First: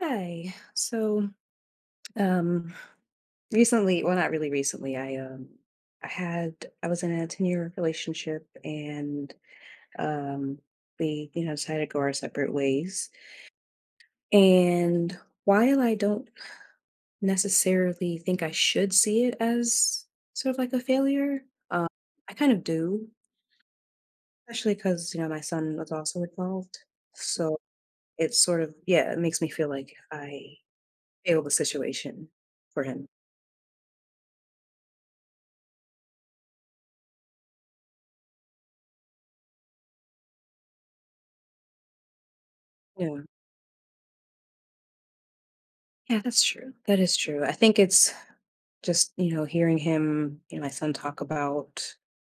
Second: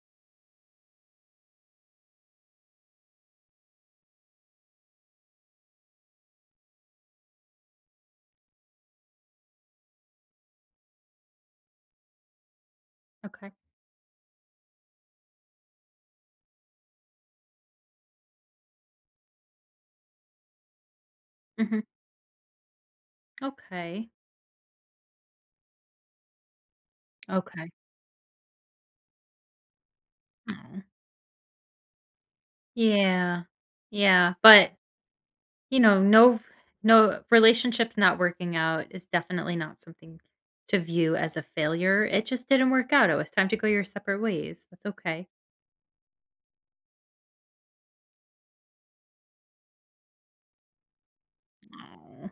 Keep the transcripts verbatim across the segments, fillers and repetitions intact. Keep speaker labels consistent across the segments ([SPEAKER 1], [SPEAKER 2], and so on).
[SPEAKER 1] Hi. So, um, recently, well, not really recently, I um, I had I was in a ten-year relationship and um, we, you know, decided to go our separate ways.
[SPEAKER 2] Okay.
[SPEAKER 1] And while I don't necessarily think I should see it as sort of like a failure,
[SPEAKER 2] Mhm.
[SPEAKER 1] um, I kind of do,
[SPEAKER 2] Okay.
[SPEAKER 1] especially because, you know, my son was also involved. So
[SPEAKER 2] Okay.
[SPEAKER 1] it's sort of, yeah, it makes me feel like I
[SPEAKER 2] Oh.
[SPEAKER 1] failed the situation for him.
[SPEAKER 2] Yeah. Yeah, but, you know, no no relationships not working out is definitely not something to view as a failure. It just didn't work out. It
[SPEAKER 1] Yeah.
[SPEAKER 2] was time to go your separate ways. That's okay.
[SPEAKER 1] Yeah, that's true. That is true. I think it's just, you know, hearing him, you know, my son talk about,
[SPEAKER 2] Oh.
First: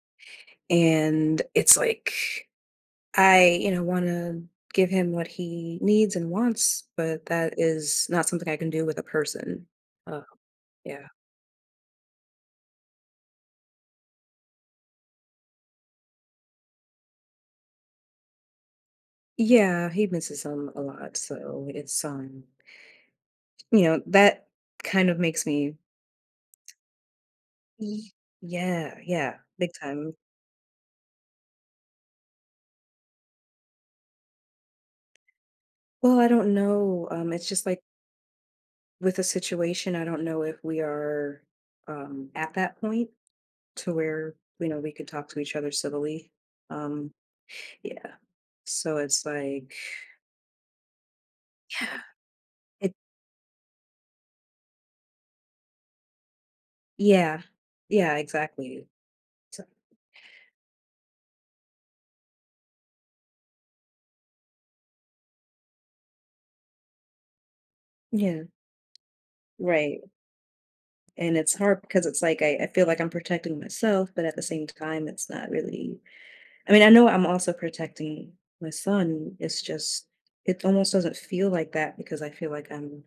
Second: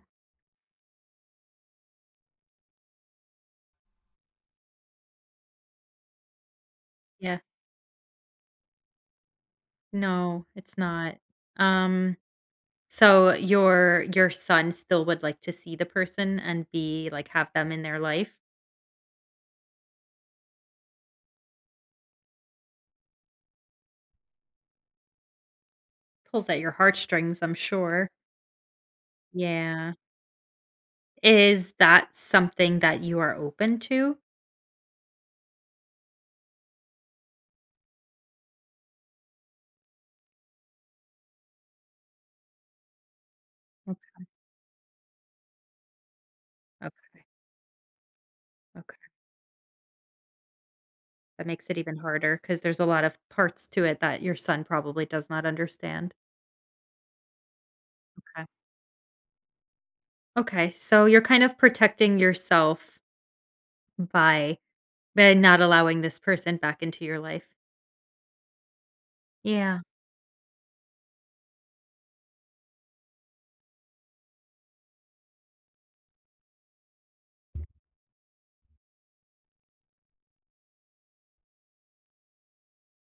[SPEAKER 1] and it's like, I, you know, want to give him what he needs and wants, but
[SPEAKER 2] Yeah.
[SPEAKER 1] that is not something I can do with a person. Oh,
[SPEAKER 2] No, it's
[SPEAKER 1] yeah.
[SPEAKER 2] not. Um, so your your son still would like to see the person and be like, have them in their life?
[SPEAKER 1] Yeah, he misses him a lot. So it's, um, you know, that kind of makes me,
[SPEAKER 2] Pulls at your heartstrings, I'm sure.
[SPEAKER 1] Ye- yeah, yeah, big
[SPEAKER 2] Yeah.
[SPEAKER 1] time.
[SPEAKER 2] Is that something that you are open to?
[SPEAKER 1] Well, I don't know. Um, it's just like, with a situation, I don't know if we are um, at that point to
[SPEAKER 2] Okay,
[SPEAKER 1] where you know we could talk to each other civilly. Um,
[SPEAKER 2] okay,
[SPEAKER 1] yeah, so
[SPEAKER 2] okay.
[SPEAKER 1] it's like
[SPEAKER 2] That makes it even
[SPEAKER 1] Yeah.
[SPEAKER 2] harder because there's a
[SPEAKER 1] it.
[SPEAKER 2] lot of parts to it that your son probably does not understand.
[SPEAKER 1] Yeah, yeah,
[SPEAKER 2] Okay.
[SPEAKER 1] exactly. So,
[SPEAKER 2] Okay, so you're kind of protecting yourself by by not allowing this person back into your life.
[SPEAKER 1] yeah,
[SPEAKER 2] Yeah,
[SPEAKER 1] right. And it's hard because it's like I, I feel like I'm protecting myself, but at the same time, it's not really. I mean, I know I'm also protecting my son. It's just it almost doesn't feel like that because I feel like I'm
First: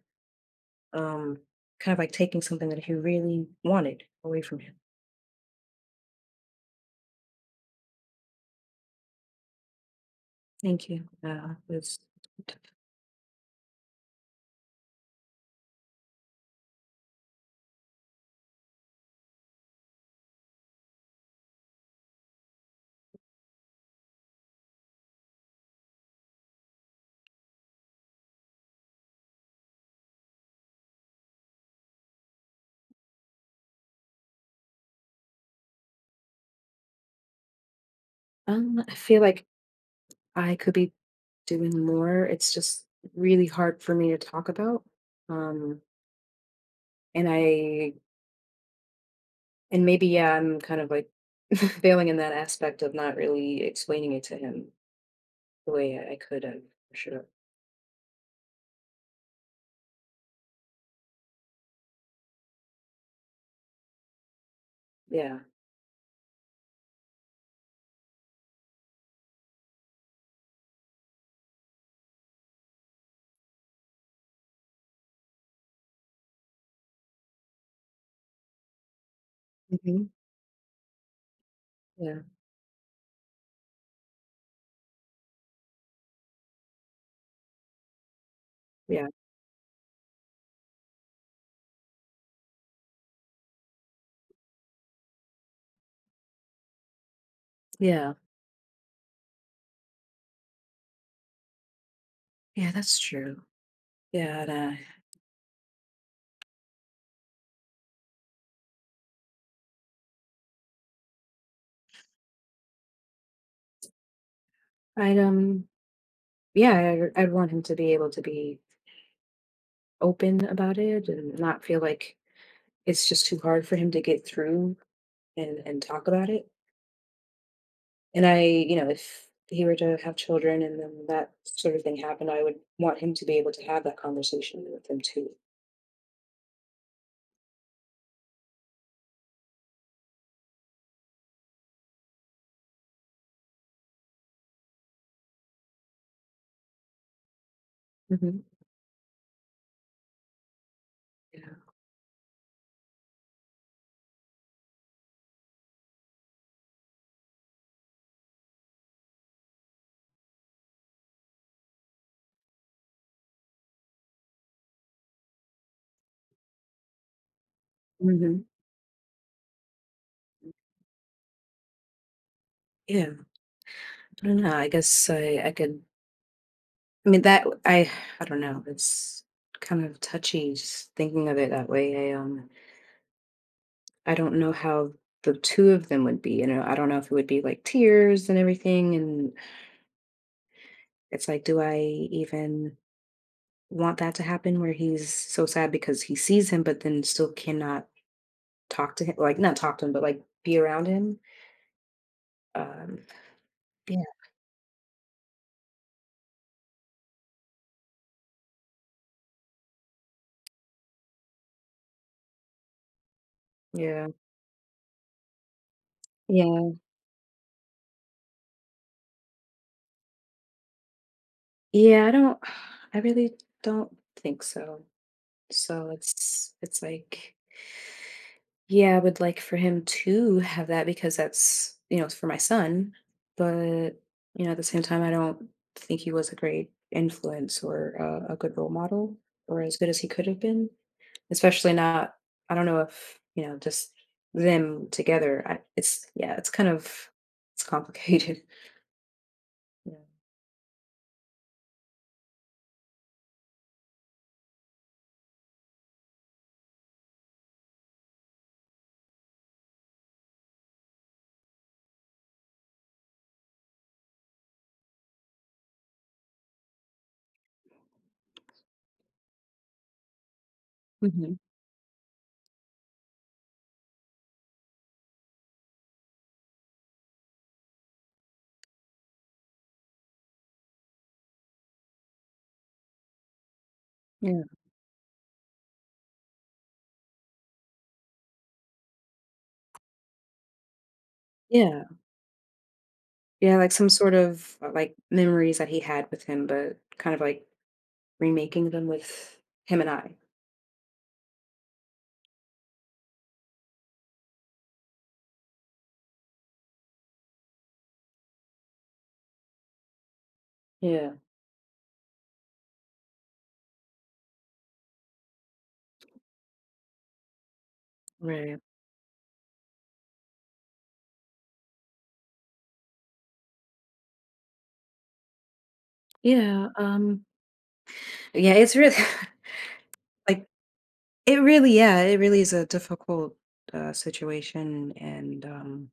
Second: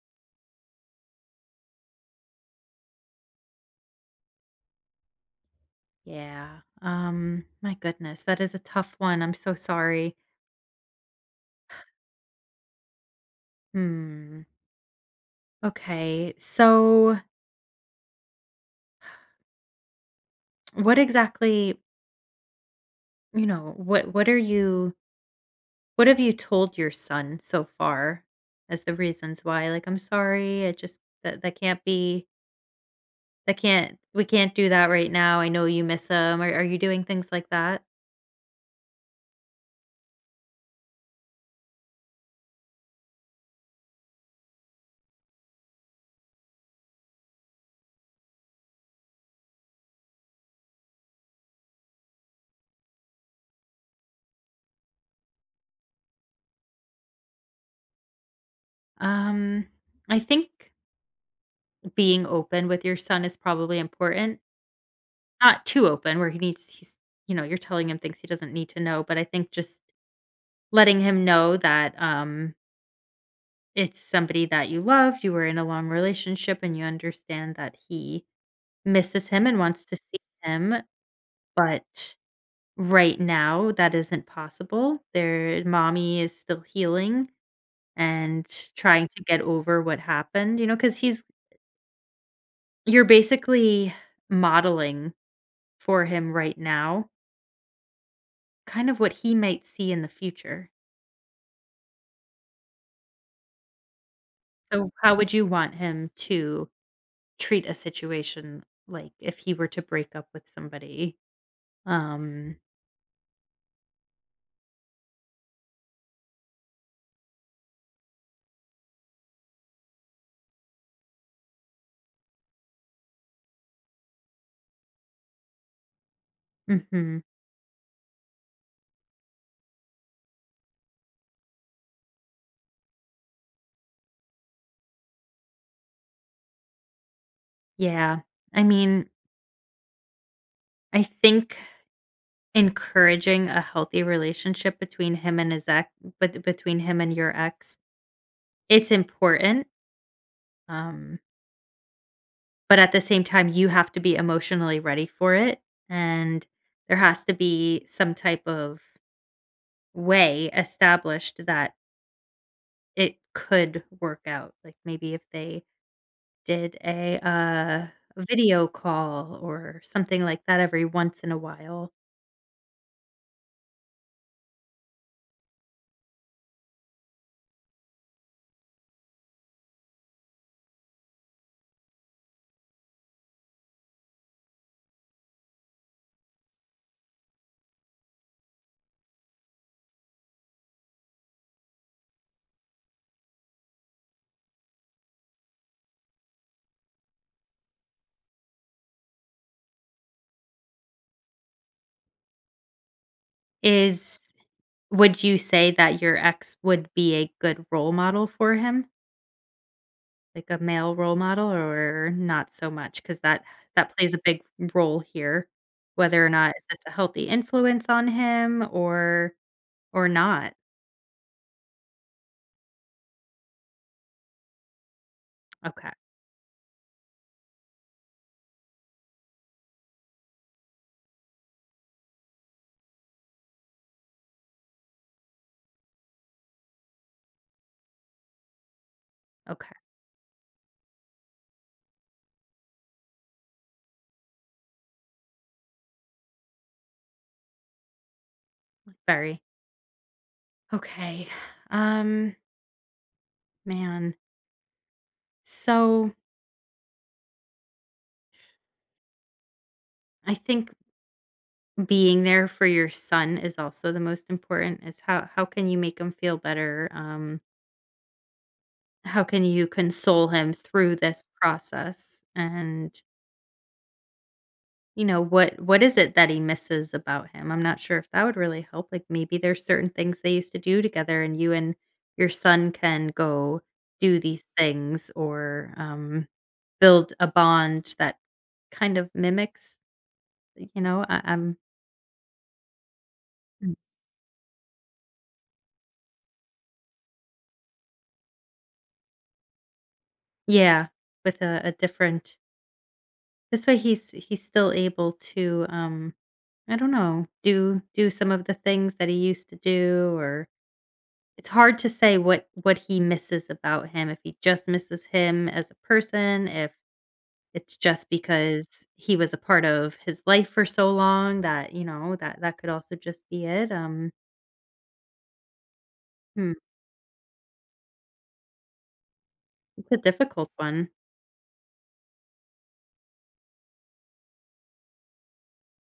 [SPEAKER 1] um, kind of like taking something that he really wanted away from him.
[SPEAKER 2] yeah. Um, my goodness, that is a tough one. I'm so sorry.
[SPEAKER 1] Thank you. Uh, it's
[SPEAKER 2] Hmm. Okay, so what exactly, you know, what what are you What have you told your son so far as the reasons why? Like, "I'm sorry, I just that that can't be that can't we can't do that right now. I know you miss him." Are are you doing things like that?
[SPEAKER 1] Um, I feel like I could be doing more. It's just really hard for me to talk about. Um, and I and maybe yeah, I'm kind of like failing in that aspect of not really explaining it to him the way I I could have or should have.
[SPEAKER 2] Um, I think being open with your son is probably important.
[SPEAKER 1] Yeah,
[SPEAKER 2] Not too open where he needs he's you know, you're telling him things he doesn't need to know, but I think just letting him know that, um, it's somebody that you love, you were in a long relationship, and you understand that he misses him and wants to
[SPEAKER 1] Mhm.
[SPEAKER 2] see him. But
[SPEAKER 1] yeah,
[SPEAKER 2] right now, that isn't possible. Their mommy is still healing and trying
[SPEAKER 1] yeah,
[SPEAKER 2] to get over what happened, you know, because he's you're basically modeling for him right now,
[SPEAKER 1] yeah,
[SPEAKER 2] kind of what he might see in the future.
[SPEAKER 1] yeah. That's true. Yeah, and, uh,
[SPEAKER 2] So how would you want him to treat a situation, like, if he were to break up with somebody? Um.
[SPEAKER 1] I'd um, yeah, i I'd want him to be able to be open about it and not feel like it's just too hard for him to get through and and talk about it
[SPEAKER 2] Mhm.
[SPEAKER 1] and I you know if he were to have children and then that sort of thing happened I would want him to be able to have that conversation with them too
[SPEAKER 2] Yeah. I mean, I think encouraging a healthy relationship between him and his ex but between him and your ex,
[SPEAKER 1] hmm
[SPEAKER 2] it's important, um,
[SPEAKER 1] yeah
[SPEAKER 2] but at the same time, you have to be emotionally ready for it, and there has to be some type of way established that it could work out, like, maybe if they did a, uh,
[SPEAKER 1] hmm
[SPEAKER 2] video call or something like that every once in a while.
[SPEAKER 1] yeah I don't know I guess i i could I mean that I I don't know it's kind of touchy just thinking of it that way i um I don't know how the two of them would be you know I don't know if it would be like tears and everything and It's like, do I even want that to happen where he's so sad because he sees him, but then still cannot talk to him, like not talk to him, but like be around him? Um, yeah,
[SPEAKER 2] Is Would you say that your ex would be a good role model for him? Like a male role model or not so much, because that that
[SPEAKER 1] yeah,
[SPEAKER 2] plays a big role here, whether or not if
[SPEAKER 1] yeah,
[SPEAKER 2] it's a healthy influence on him or or not.
[SPEAKER 1] yeah. I don't, I really don't think so. So
[SPEAKER 2] Okay,
[SPEAKER 1] it's, it's like, yeah, I would like for him to have that because that's, you know, it's for my son. But, you know, at the same time, I don't think he was a great influence or uh, a good role model or
[SPEAKER 2] okay,
[SPEAKER 1] as good as he could have been. Especially not I don't know if, you know, just them together. I, it's yeah, it's kind of it's complicated.
[SPEAKER 2] very okay. Um, man, so I think being there for your son is also the most important. Is how how can you make him feel better? Um, how can you console him through
[SPEAKER 1] Yeah.
[SPEAKER 2] this
[SPEAKER 1] Mhm.
[SPEAKER 2] process? And you know, what what is it that he misses about him? I'm not sure if that would really help, like, maybe there's certain things they used to do together and you and your son can go do these
[SPEAKER 1] Yeah.
[SPEAKER 2] things, or, um, build a bond that kind of mimics, you know, I I'm
[SPEAKER 1] Yeah. Yeah, like
[SPEAKER 2] Mm.
[SPEAKER 1] some sort of uh, like memories that he had with him, but kind of like remaking them with him and I.
[SPEAKER 2] Yeah, with a a different, this way he's he's still able to, um, I don't know, do do some of the things that he used to do. Or
[SPEAKER 1] Yeah.
[SPEAKER 2] it's hard to say what what he misses about him, if he just misses him as a person, if it's just
[SPEAKER 1] Right.
[SPEAKER 2] because he was a part of his life for so long that, you know, that that could also just be it, um, hmm,
[SPEAKER 1] Yeah. Um, Yeah, it's really
[SPEAKER 2] it's a
[SPEAKER 1] like
[SPEAKER 2] difficult one.
[SPEAKER 1] it really, yeah, it really is a difficult uh, situation, and um,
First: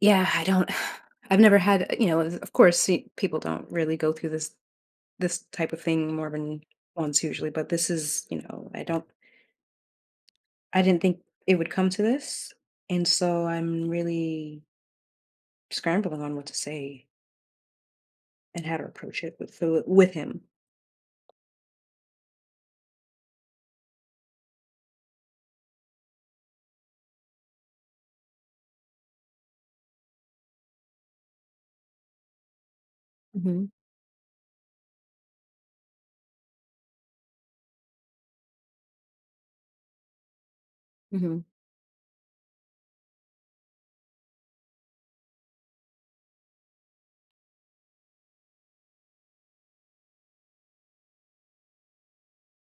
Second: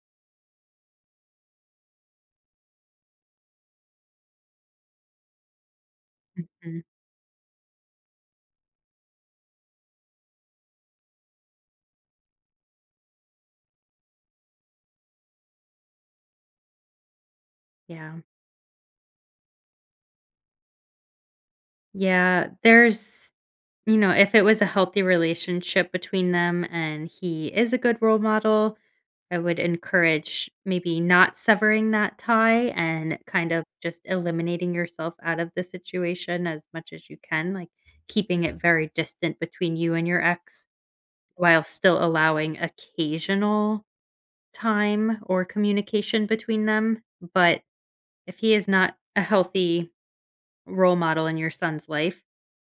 [SPEAKER 1] yeah, I don't. I've never had, you know, of course, see, people don't really go through this this type of thing more than
[SPEAKER 2] Mm,
[SPEAKER 1] once usually, but this is, you know, I don't, I didn't think it would come to this. And so I'm really scrambling on what to say
[SPEAKER 2] yeah.
[SPEAKER 1] and how to approach it with with him.
[SPEAKER 2] Yeah, there's you know, if it was a healthy relationship between them and he is a good role model, I would encourage maybe not severing that tie and kind of
[SPEAKER 1] Hmm
[SPEAKER 2] just eliminating yourself out of the situation as much as you can, like keeping it very distant between you and your ex
[SPEAKER 1] hmm
[SPEAKER 2] while still allowing occasional time or communication between them. But if he is not a healthy role model in your son's life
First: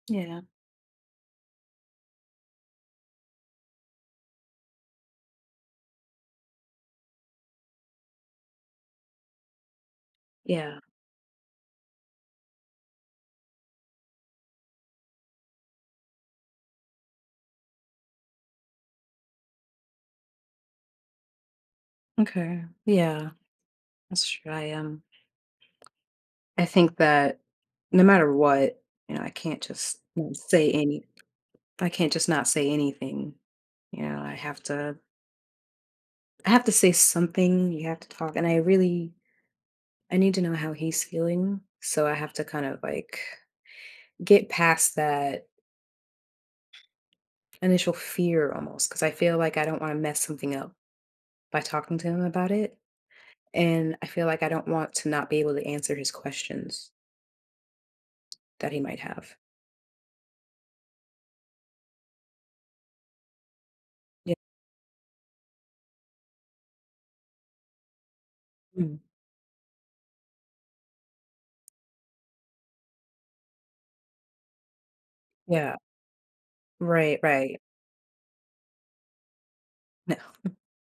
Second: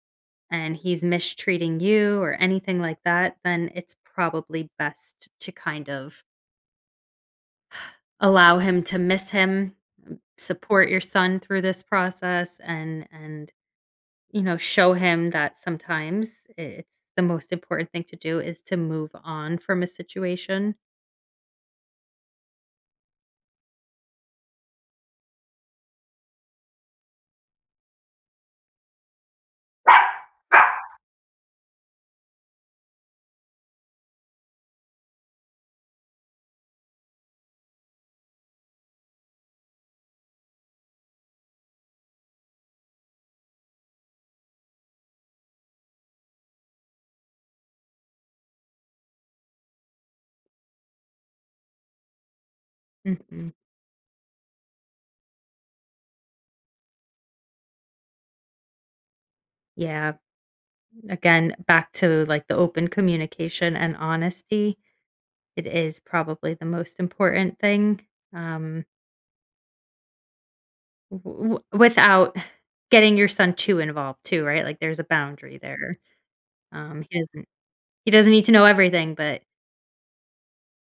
[SPEAKER 1] Yeah.
[SPEAKER 2] and he's mistreating you or anything like that, then it's probably best to kind of allow him to miss him,
[SPEAKER 1] Yeah.
[SPEAKER 2] support your son through this process, and and, you know, show him that sometimes it's the most important thing to do is to move on from a situation.
[SPEAKER 1] Okay. Yeah. That's true. I um I think that no matter what, you know, I can't just not say any I can't just not say anything. You know, I have to I have to say something, you have to talk. And I really I need to know how he's feeling. So I have to kind of like get past that initial fear almost because I feel like I don't want to mess something up by talking to him about it.
[SPEAKER 2] Mhm.
[SPEAKER 1] And I feel like I don't want to not be able to answer his questions that he might have.
[SPEAKER 2] Yeah. Again, back to, like, the open communication and
[SPEAKER 1] Yeah.
[SPEAKER 2] honesty, it is probably the most important thing, um,
[SPEAKER 1] Mm.
[SPEAKER 2] w w without getting your son too involved too, right? Like, there's a boundary
[SPEAKER 1] Yeah.
[SPEAKER 2] there. Um,
[SPEAKER 1] Right.
[SPEAKER 2] he doesn't
[SPEAKER 1] Right.
[SPEAKER 2] he doesn't need to know everything, but
[SPEAKER 1] No.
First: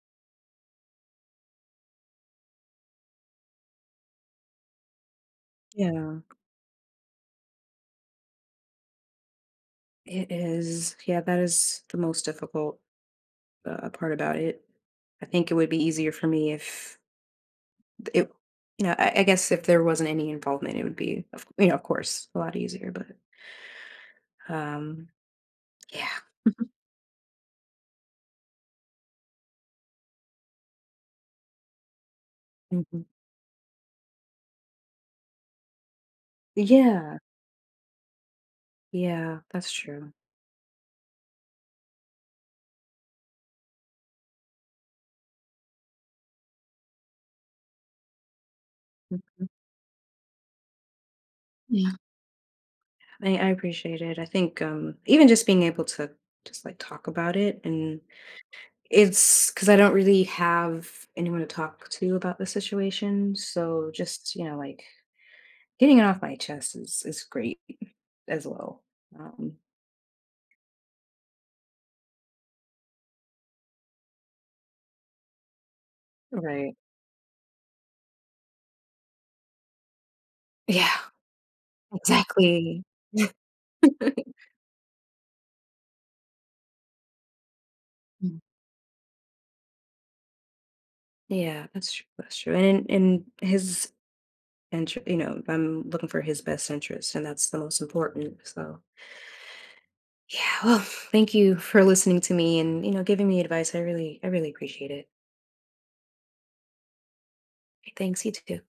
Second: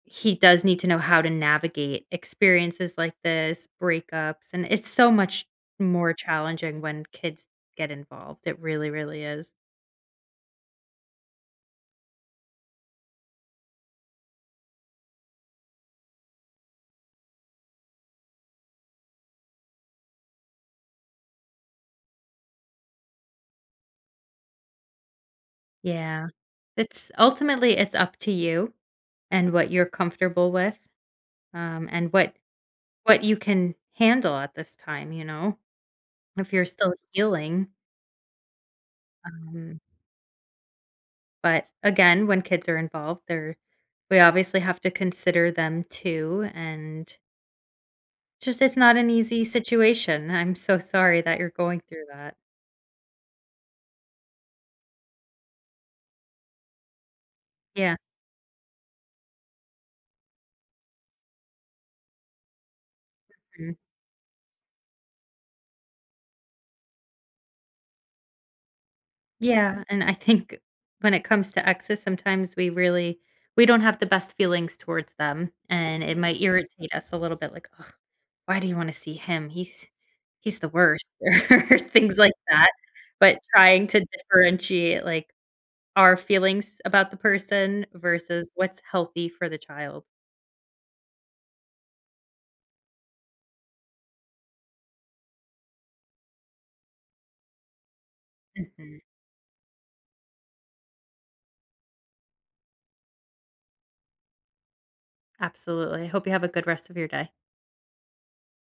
[SPEAKER 2] he does need to know how to navigate experiences like this, breakups, and it's so much more
[SPEAKER 1] Yeah.
[SPEAKER 2] challenging when kids get involved. It really, really is.
[SPEAKER 1] It is. Yeah. That is the most difficult uh, part about it. I think it would be easier for me if It you know, I I guess if there wasn't any involvement, it would be, of you know, of course, a lot easier, but, um, yeah.
[SPEAKER 2] Yeah. It's ultimately it's up to you and what you're comfortable with, um, and what
[SPEAKER 1] Mhm.
[SPEAKER 2] what you can handle at this time, you know, if you're still
[SPEAKER 1] Yeah,
[SPEAKER 2] healing.
[SPEAKER 1] yeah, that's
[SPEAKER 2] Um,
[SPEAKER 1] true.
[SPEAKER 2] but again, when kids are involved, they're we obviously have to consider them too, and it's just it's not an
[SPEAKER 1] Mm.
[SPEAKER 2] easy situation. I'm so sorry that you're going
[SPEAKER 1] Yeah.
[SPEAKER 2] through that.
[SPEAKER 1] I I appreciate it. I think, um, even just being able to just, like, talk about it
[SPEAKER 2] Yeah,
[SPEAKER 1] and it's because I don't really have anyone to talk to about the situation,
[SPEAKER 2] mhm.
[SPEAKER 1] so just, you know, like, getting it off my chest is is great as well. Um,
[SPEAKER 2] Yeah, and I think when it comes to exes, sometimes we really we don't have the best feelings towards them, and it might
[SPEAKER 1] right.
[SPEAKER 2] irritate us a little bit like, oh, why do you wanna see him? He's he's the
[SPEAKER 1] Yeah,
[SPEAKER 2] worst," or
[SPEAKER 1] Mhm.
[SPEAKER 2] things like that.
[SPEAKER 1] exactly.
[SPEAKER 2] But trying to differentiate, like, our feelings about the person versus what's healthy for the child.
[SPEAKER 1] Yeah, that's true. That's true. And in, in his interest, you know, I'm looking for his best interest, and that's the most important. So,
[SPEAKER 2] Mhm.
[SPEAKER 1] yeah. Well, thank you for listening to me and you know giving me advice. I really, I really appreciate it.
[SPEAKER 2] Absolutely. I hope you have a good rest of your day.
[SPEAKER 1] Thanks. You too.